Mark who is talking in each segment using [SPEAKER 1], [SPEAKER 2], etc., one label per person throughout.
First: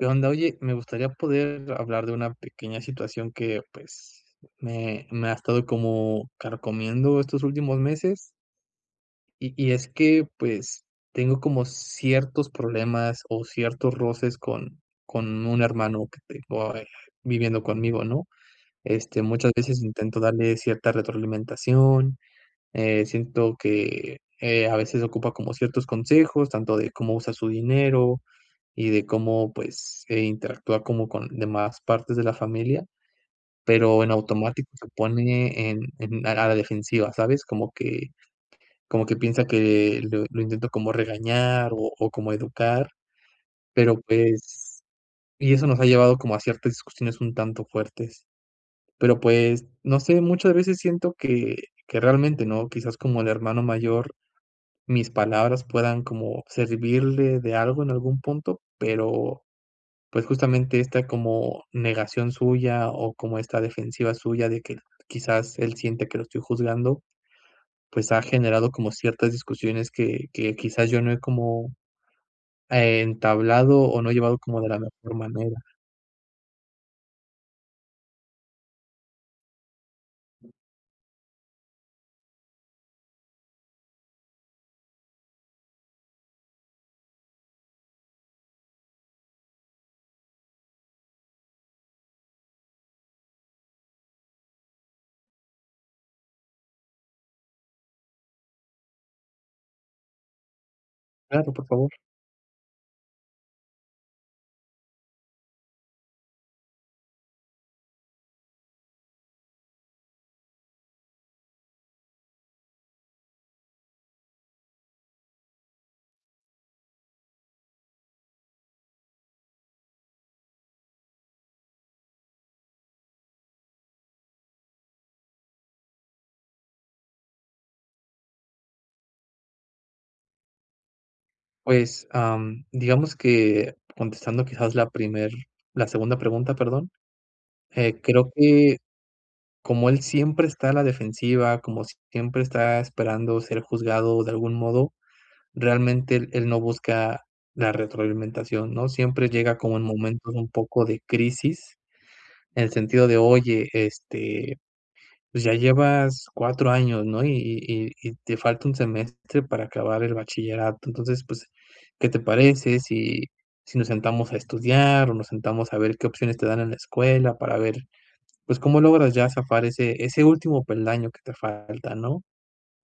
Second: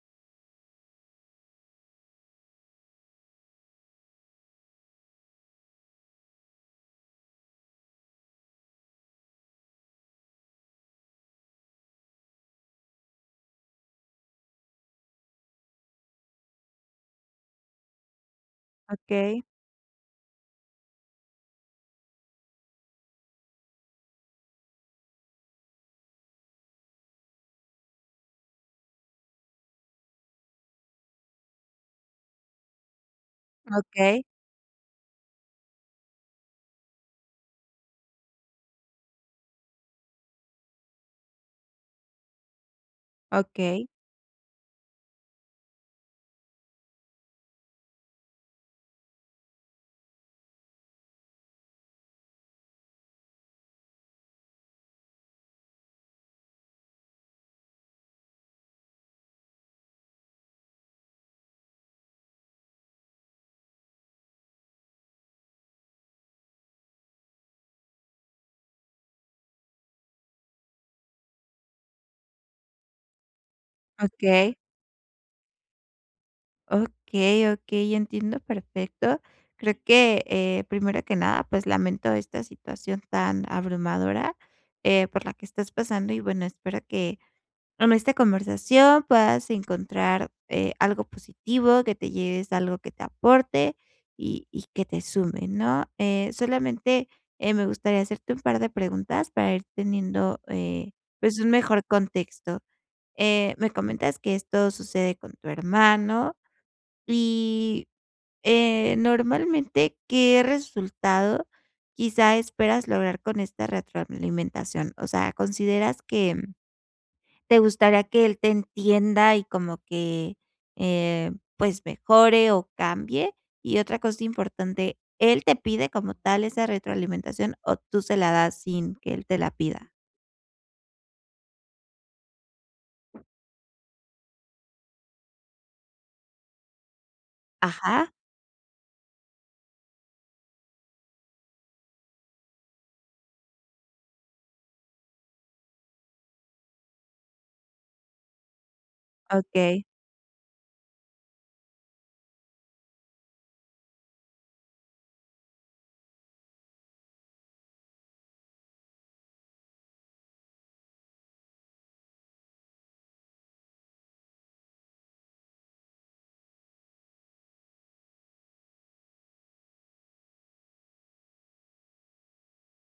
[SPEAKER 1] ¿Qué onda? Oye, me gustaría poder hablar de una pequeña situación que, pues, me me ha estado como carcomiendo estos últimos meses. Y y es que, pues, tengo como ciertos problemas o ciertos roces con con un hermano que tengo ahí viviendo conmigo, ¿no? Este,
[SPEAKER 2] Okey.
[SPEAKER 1] muchas veces intento darle cierta retroalimentación, eh, siento que, eh, a veces ocupa como ciertos consejos, tanto de cómo usar su dinero y de cómo, pues, eh, interactuar como con demás partes de la familia, pero en
[SPEAKER 2] Okey.
[SPEAKER 1] automático se pone en en a la defensiva, ¿sabes? Como que como que piensa que lo lo intento como regañar o o como educar,
[SPEAKER 2] Okey.
[SPEAKER 1] pero pues y eso nos ha llevado como a ciertas situaciones un tanto fuertes. Pero pues, no sé, muchas veces siento que que realmente no quizás como el hermano mayor, mis palabras puedan como servirle de algo en algún punto, pero pues, justamente esta como negación suya o como esta defensiva suya de que, quizás él siente que lo estoy juzgando, pues, ha generado como ciertas discusiones que que quizás yo no he como, e entablado o no he llevado
[SPEAKER 2] Okey.
[SPEAKER 1] como de la mejor manera.
[SPEAKER 2] Okey, okey, entiendo perfecto. Creo que, eh, primero que nada, pues lamento esta situación tan abrumadora, eh, por la que estás pasando, y bueno, espero que con esta conversación puedas encontrar, eh, algo positivo, que te lleves algo que te aporte y y que te sume, ¿no? Eh, solamente, eh, me gustaría hacerte un par de preguntas para ir teniendo, eh, pues un
[SPEAKER 1] Claro, por
[SPEAKER 2] mejor
[SPEAKER 1] favor.
[SPEAKER 2] contexto. Eh, me comentas que esto sucede con tu hermano y, eh, normalmente, ¿qué resultado quizá esperas lograr con esta retroalimentación? O sea, ¿consideras que te gustaría que él te entienda y como que, eh, pues, mejore o cambie? Y otra cosa importante, ¿él te pide como tal esa retroalimentación o tú se la das sin que él te la pida?
[SPEAKER 1] Pues, am, digamos que contestando quizás la primer la segunda pregunta, perdón, eh,
[SPEAKER 2] Ajá.
[SPEAKER 1] creo que como él siempre está a la defensiva, como siempre está esperando ser juzgado de algún modo, realmente él él no busca la retroalimentación, ¿no? Siempre llega como en
[SPEAKER 2] Okey.
[SPEAKER 1] momento de un poco de crisis, en el sentido de: "Oye, este, pues ya llevas 4 años, ¿no? Y y y y te falta un semestre para acabar el bachillerato. Entonces, pues, ¿qué te parece si si nos sentamos a estudiar o nos sentamos a ver qué opciones te dan en la escuela para ver, pues, cómo logras ya zafar ese ese último peldaño que te falta, no?".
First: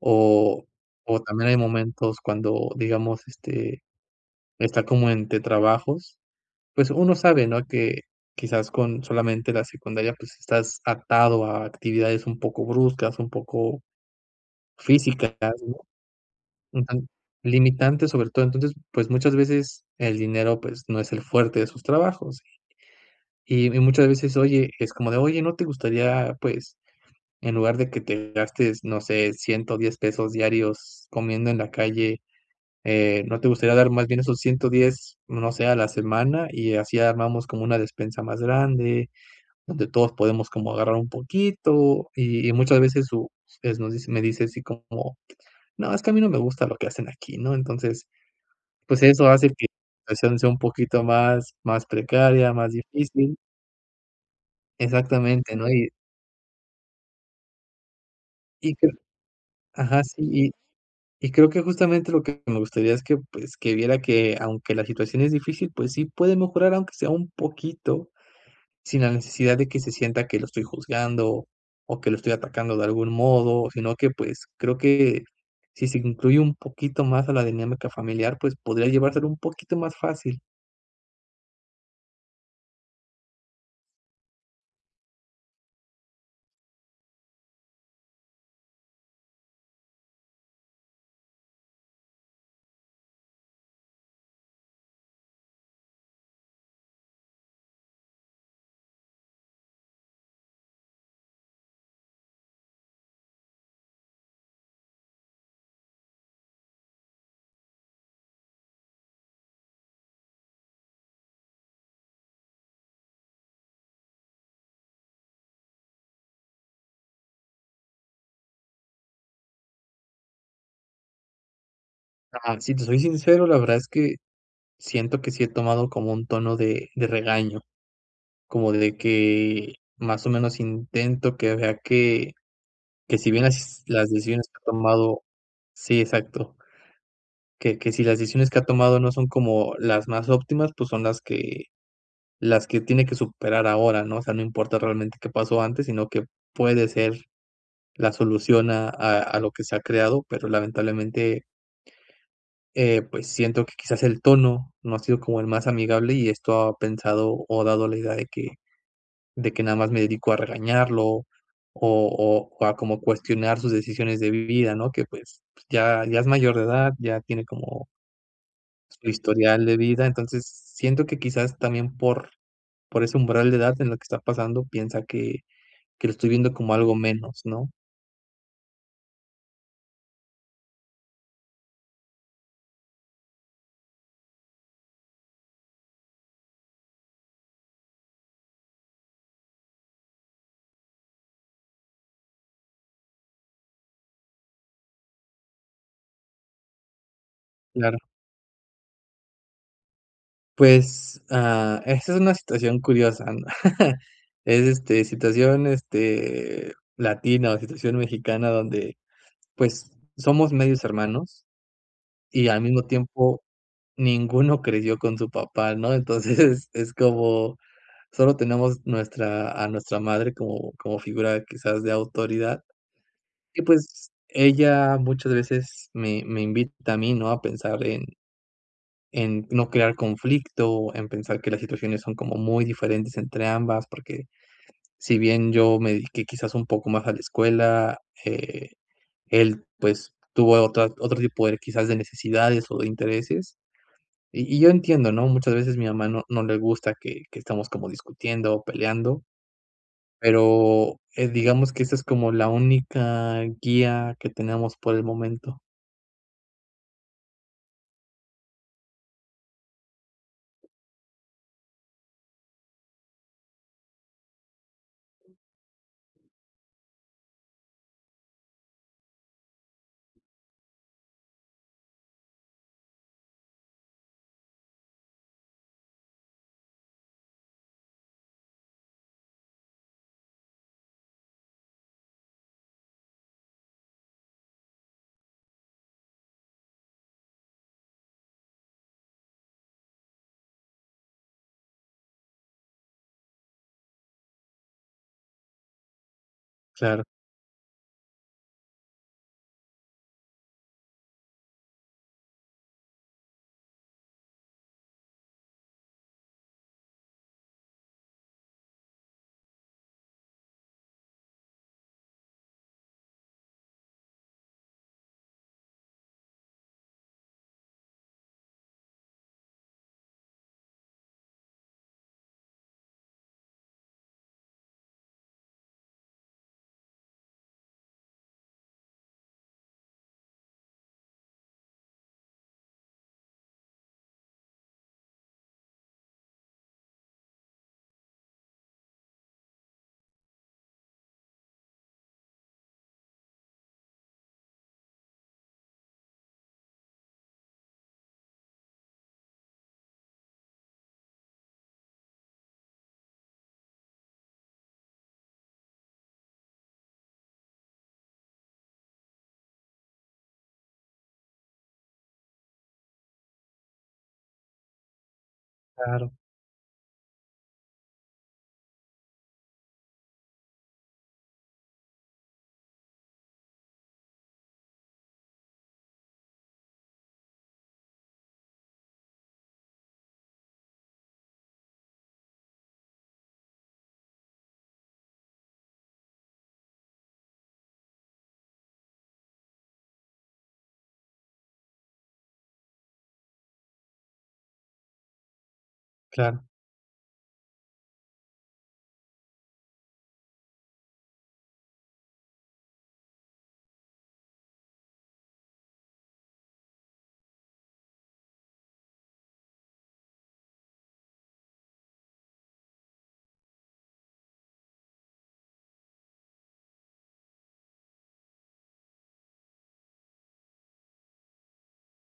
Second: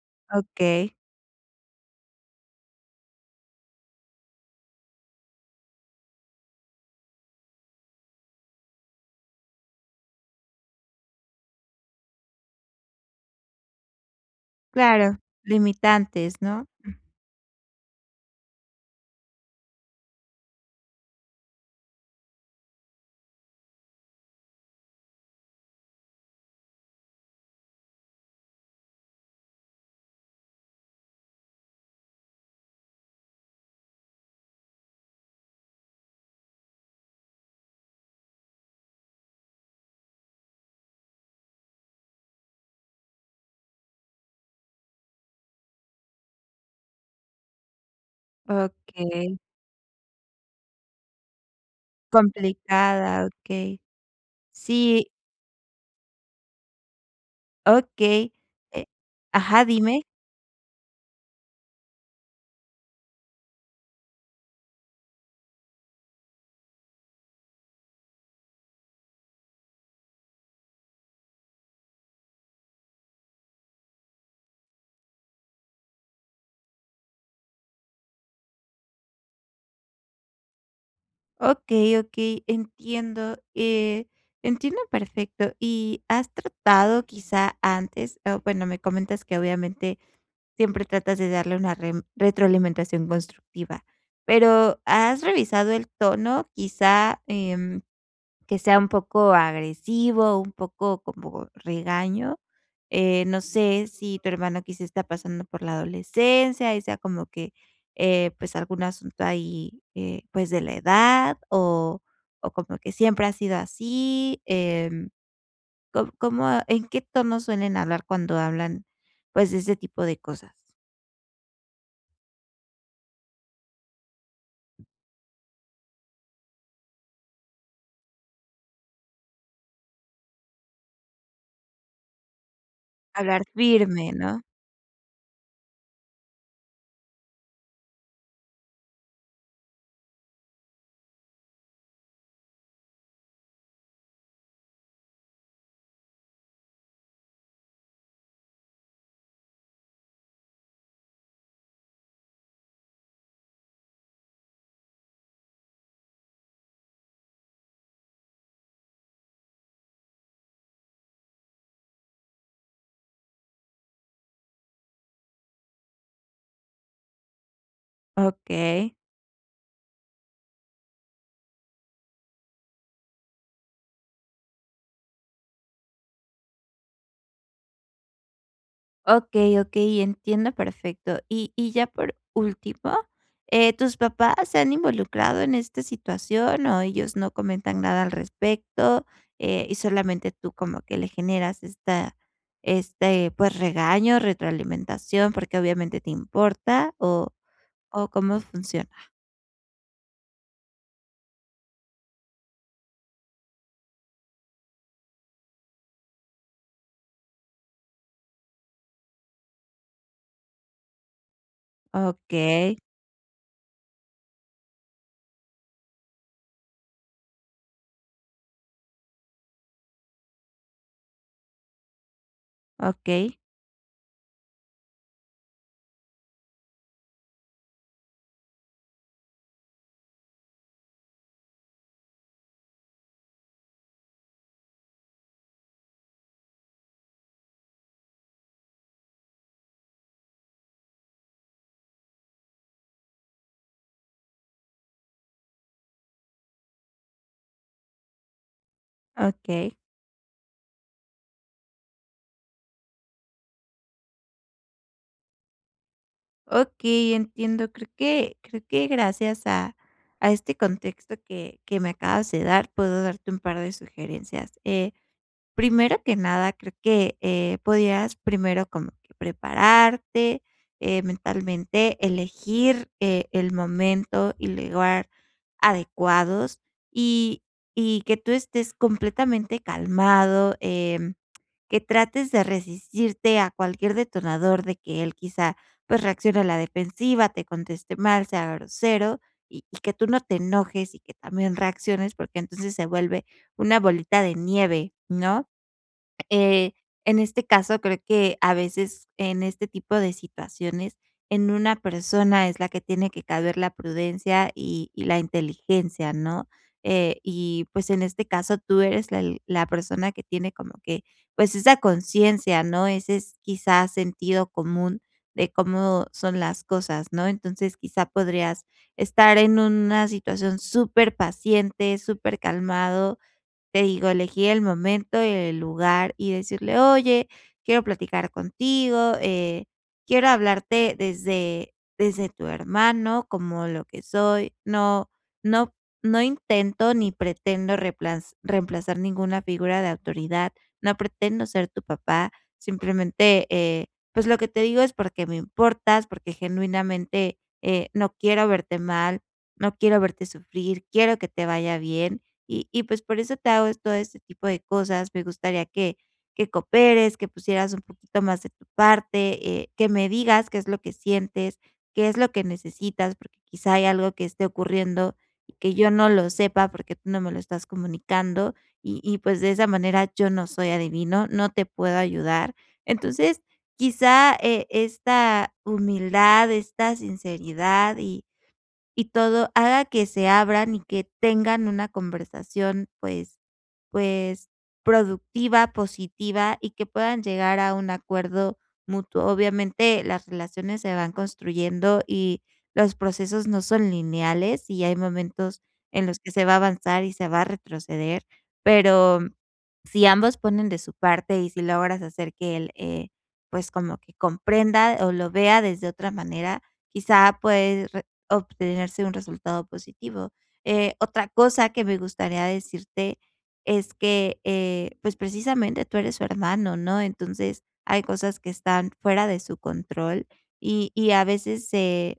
[SPEAKER 1] O
[SPEAKER 2] Okey.
[SPEAKER 1] o también hay momentos cuando, digamos, este, está como entre trabajos, pues uno sabe, ¿no?, que quizás con solamente la secundaria, pues estás atado a actividades un poco bruscas, un poco
[SPEAKER 2] Claro,
[SPEAKER 1] físicas, ¿no?
[SPEAKER 2] limitantes, ¿no?
[SPEAKER 1] Un tan limitantes, sobre todo. Entonces, pues, muchas veces el dinero, pues, no es el fuerte de sus trabajos. Y y muchas veces, oye, es como de: "Oye, ¿no te gustaría, pues, en lugar de que te gastes, no sé, $110 pesos diarios comiendo en la calle, eh, no te gustaría dar más bien esos 110, no sé, a la semana?, y así armamos como una despensa más grande, donde todos podemos como agarrar un poquito", y y muchas veces su es nos dice me dice así como: "No, es que a mí no me gusta lo que hacen aquí", ¿no? Entonces, pues eso
[SPEAKER 2] Okey.
[SPEAKER 1] hace que la situación sea un poquito más más precaria, más
[SPEAKER 2] Complicada,
[SPEAKER 1] difícil.
[SPEAKER 2] okey, sí.
[SPEAKER 1] Exactamente, ¿no? Y
[SPEAKER 2] Okey. Eh
[SPEAKER 1] [unintelligible]
[SPEAKER 2] ajá, dime.
[SPEAKER 1] Ajá, sí, y y creo que justamente lo que me gustaría es que, pues, que viera que, aunque la situación es difícil, pues sí puede mejorar aunque sea un poquito, sin la necesidad de que se sienta que lo estoy juzgando, o que lo estoy atacando de algún modo, sino que, pues, creo que si se incluye un poquito más a la dinámica familiar, pues podría llevárselo un poquito más fácil.
[SPEAKER 2] Okey, okey. Entiendo, eh, entiendo perfecto. Y, ¿has tratado quizá antes? O bueno, me comentas que obviamente siempre tratas de darle una rem- retroalimentación constructiva, pero, ¿has revisado el tono, quizá, em, que sea un poco agresivo, un poco como regaño? Eh, no sé si tu hermano quizá está pasando por la adolescencia, y sea como que, eh, pues algún asunto ahí, eh, pues de la edad, o o como que siempre ha sido así. Em, ¿cóm cómo en qué tono suelen hablar cuando hablan, pues, de ese tipo de cosas?
[SPEAKER 1] Ah, si te soy sincero, la verdad es que siento que sí he tomado como un tono de de regaño, como de que más o menos intento que vea que que si
[SPEAKER 2] Hablar
[SPEAKER 1] bien las las
[SPEAKER 2] firme, ¿no?
[SPEAKER 1] decisiones que he tomado sí exacto. Que que si las decisiones que ha tomado no son como las más óptimas, pues son las que las que tiene que superar ahora, ¿no? O sea, no importa realmente qué pasó antes, sino qué puede ser la solución a a a lo que se ha creado, pero lamentablemente eh, pues siento que quizás el tono no ha sido como el más amigable y esto ha pensado, o ha dado la idea de que de que nada más me dedico a regañarlo o o, a como cuestionar sus decisiones de vida, ¿no?, que pues pues ya ya es mayor de edad, ya tiene como
[SPEAKER 2] Okey.
[SPEAKER 1] su historial de vida. Entonces, siento que, quizás, también por por ese umbral de edad, en la que está pasando, piensa que que lo estoy viendo como algo menos, ¿no?
[SPEAKER 2] Okey, okey, entiendo perfecto. Y y ya por último, eh, ¿tus papás se han involucrado en este situación o ellos no comentan nada al respecto, eh, y solamente tú como que le generas esta este, pues, regaño, retroalimentación, porque obviamente te importa, o
[SPEAKER 1] Claro.
[SPEAKER 2] o cómo funciona?
[SPEAKER 1] Pues, ah, esta es una situación curiosa, es, este, situación, este, latina o situación mexicana donde, pues, somos medios hermanos, y al
[SPEAKER 2] Okey.
[SPEAKER 1] mismo tiempo ninguno creció con su papá, ¿no? Entonces, es como, sólo tenemos nuestra, a nuestra madre como como figura quizás de autoridad,
[SPEAKER 2] Okey.
[SPEAKER 1] y pues ella muchas veces me me invita a mí, ¿no? A pensar en en no crear conflicto, en pensar que las situaciones son como muy diferentes entre ambas, porque si bien yo me dedique quizás un poco más a la escuela, eh, él pues, tuvo otra otro tipo de quizás de necesidades o de intereses, y y yo entiendo, ¿no? Muchas veces, mi mamá no no le gusta que que estamos como discutiendo o peleando,
[SPEAKER 2] Okey.
[SPEAKER 1] pero, eh, digamos que esta es como la única guía que tenemos por el momento.
[SPEAKER 2] Okey, entiendo, creo que creo que gracias a a este contexto que que me acabas de dar puedo darte un par de sugerencias. Eh, primero que nada, creo que, eh, podías primero como que prepararte, eh, mentalmente, elegir e el momento y lugar adecuados, y y que tú estés completamente calmado, em, que trates de resistirte a cualquier detonador de que él quizá, pues reaccione a la defensiva, te conteste mal, sea grosero, y que tú no te enojes y que también reacciones, porque entonces se vuelve una bolita de nieve, ¿no? Eh,
[SPEAKER 1] Claro.
[SPEAKER 2] en este caso, creo que a veces en este tipo de situaciones en una persona es la que tiene que caber la prudencia y y la inteligencia, ¿no? Eh, y pues en este caso, tú eres el la persona que tiene como que, pues esa conciencia, ¿no? Ese es quizás sentido común de cómo son las cosas, ¿no? Entonces, quizá podrías estar en una situación superpaciente, supercalmado. Te digo, elegir el momento y el lugar y decirle: "Oye, quiero platicar contigo, eh, quiero hablarte desde desde tu hermano, como lo que soy, no no no intento ni pretendo repla reemplazar ninguna figura de autoridad, no pretendo ser tu papá, simplemente, eh, pues lo que te digo es porque me importas, porque genuinamente, eh, no quiero verte mal, no quiero verte sufrir, quiero que te vaya bien, y y pues por eso te hago todo este tipo de cosas. Me gustaría que que cooperes, que pusieras un poquito más de tu parte, eh, que me digas qué es lo que sientes, qué es lo que necesitas, porque quizá hay algo que esté ocurriendo, y que yo no
[SPEAKER 1] Claro.
[SPEAKER 2] lo sepa porque tú no me lo estás comunicando, y y pues de esa manera yo no soy adivino, no te puedo ayudar". Entonces quizá, e esta humildad, esta sinceridad y y todo haga que se abran y que tengan una conversación pues pues productiva, positiva, y que puedan llegar a un acuerdo mutuo. Obviamente las relaciones se van construyendo y los procesos no son lineales, y hay momentos en los que
[SPEAKER 1] Claro.
[SPEAKER 2] se va a avanzar y se va a retroceder. Pero si ambos ponen de su parte y si logras hacer que él, eh, pues como que comprenda o lo vea desde otra manera, quizá puede obtenerse un resultado positivo. Eh, otra cosa que me gustaría decirte es que, eh, pues precisamente tú eres su hermano, ¿no? Entonces, hay cosas que están fuera de su control, y y a veces se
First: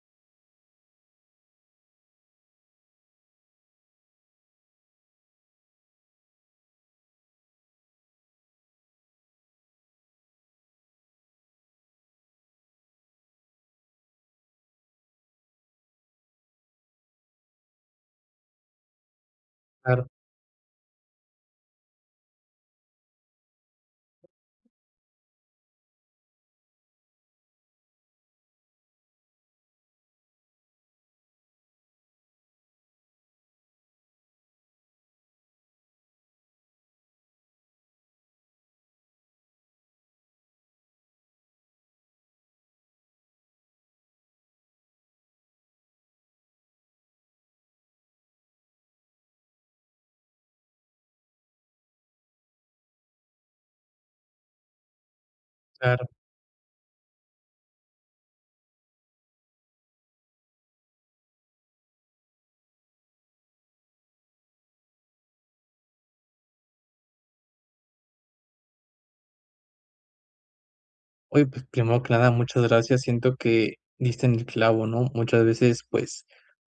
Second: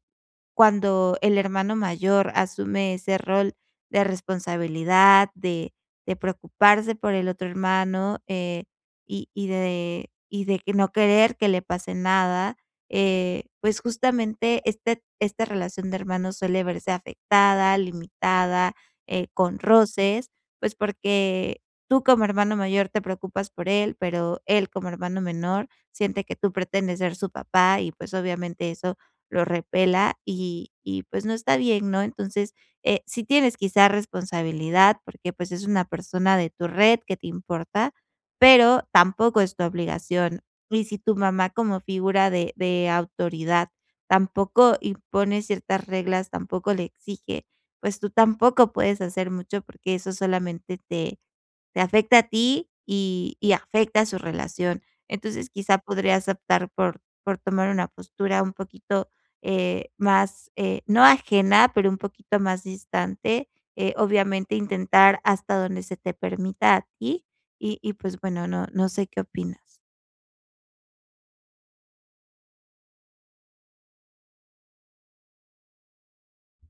[SPEAKER 2] cuando el hermano mayor asume ese rol de responsabilidad, de de preocuparse por el otro hermano, eh, y y de y de no querer que le pase nada, eh, pues justamente este esta relación de hermanos suele verse afectada, limitada, eh, con
[SPEAKER 1] Claro.
[SPEAKER 2] roces, pues porque tú como hermano mayor te preocupas por él, pero él como hermano menor siente que tú pretendes ser su papá, y pues obviamente eso lo repela y y pues no está bien, ¿no? Entonces, eh, sí tienes quizá responsabilidad, porque pues es una persona de tu red que te importa, pero tampoco es tu obligación. Y si tu mamá como figura de de autoridad tampoco impone ciertas reglas, tampoco le exige. Pues tú tampoco puedes hacer mucho, porque eso solamente te te afecta a ti, y afecta su relación. Entonces, quizá
[SPEAKER 1] Claro.
[SPEAKER 2] podrías optar por por tomar una postura un poquito, eh, más, eh, no ajena, pero un poquito más distante. Eh, obviamente intentar hasta donde se te permita a ti, y y pues bueno no no sé, ¿qué opinas?
[SPEAKER 1] Oye pues primero que nada, muchas gracias, siento que diste en el clavo, ¿no? Muchas veces, pues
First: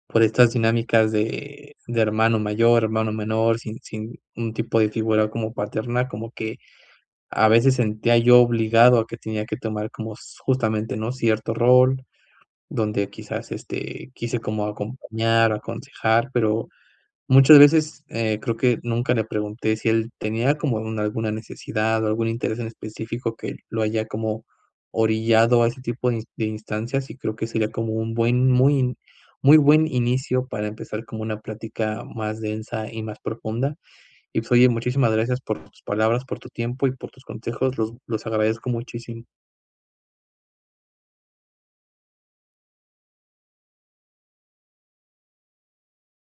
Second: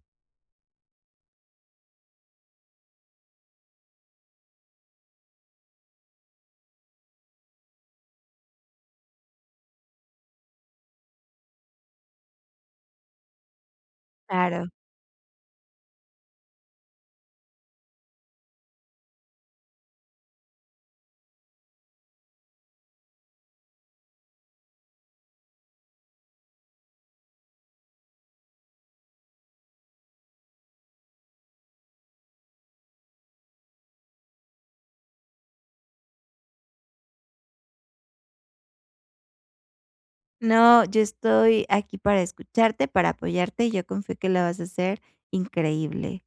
[SPEAKER 1] por estas dinámicas de de hermano mayor, hermano menor, sin sin un tipo de figura como paterna, como que a veces sentía yo obligado a que tenía que tomar como s justamente, ¿no? Cierto rol, donde quizás, este, quise como
[SPEAKER 2] Claro.
[SPEAKER 1] acompañar o aconsejar, pero muchas veces, eh, creo que nunca le pregunté si él tenía como alguna necesidad o algún interés en específico que lo haya como orillado a ese tipo de ins de instancias, y creo que sería como un buen muy muy buen inicio para empezar como una plática más densa y más profunda. Y pues oye, muchísimas gracias por tus palabras, por tu tiempo y por tus consejos, los los agradezco muchísimo.
[SPEAKER 2] No, yo estoy aquí para escucharte, para apoyarte, y yo con fe que la vas a hacer increíble.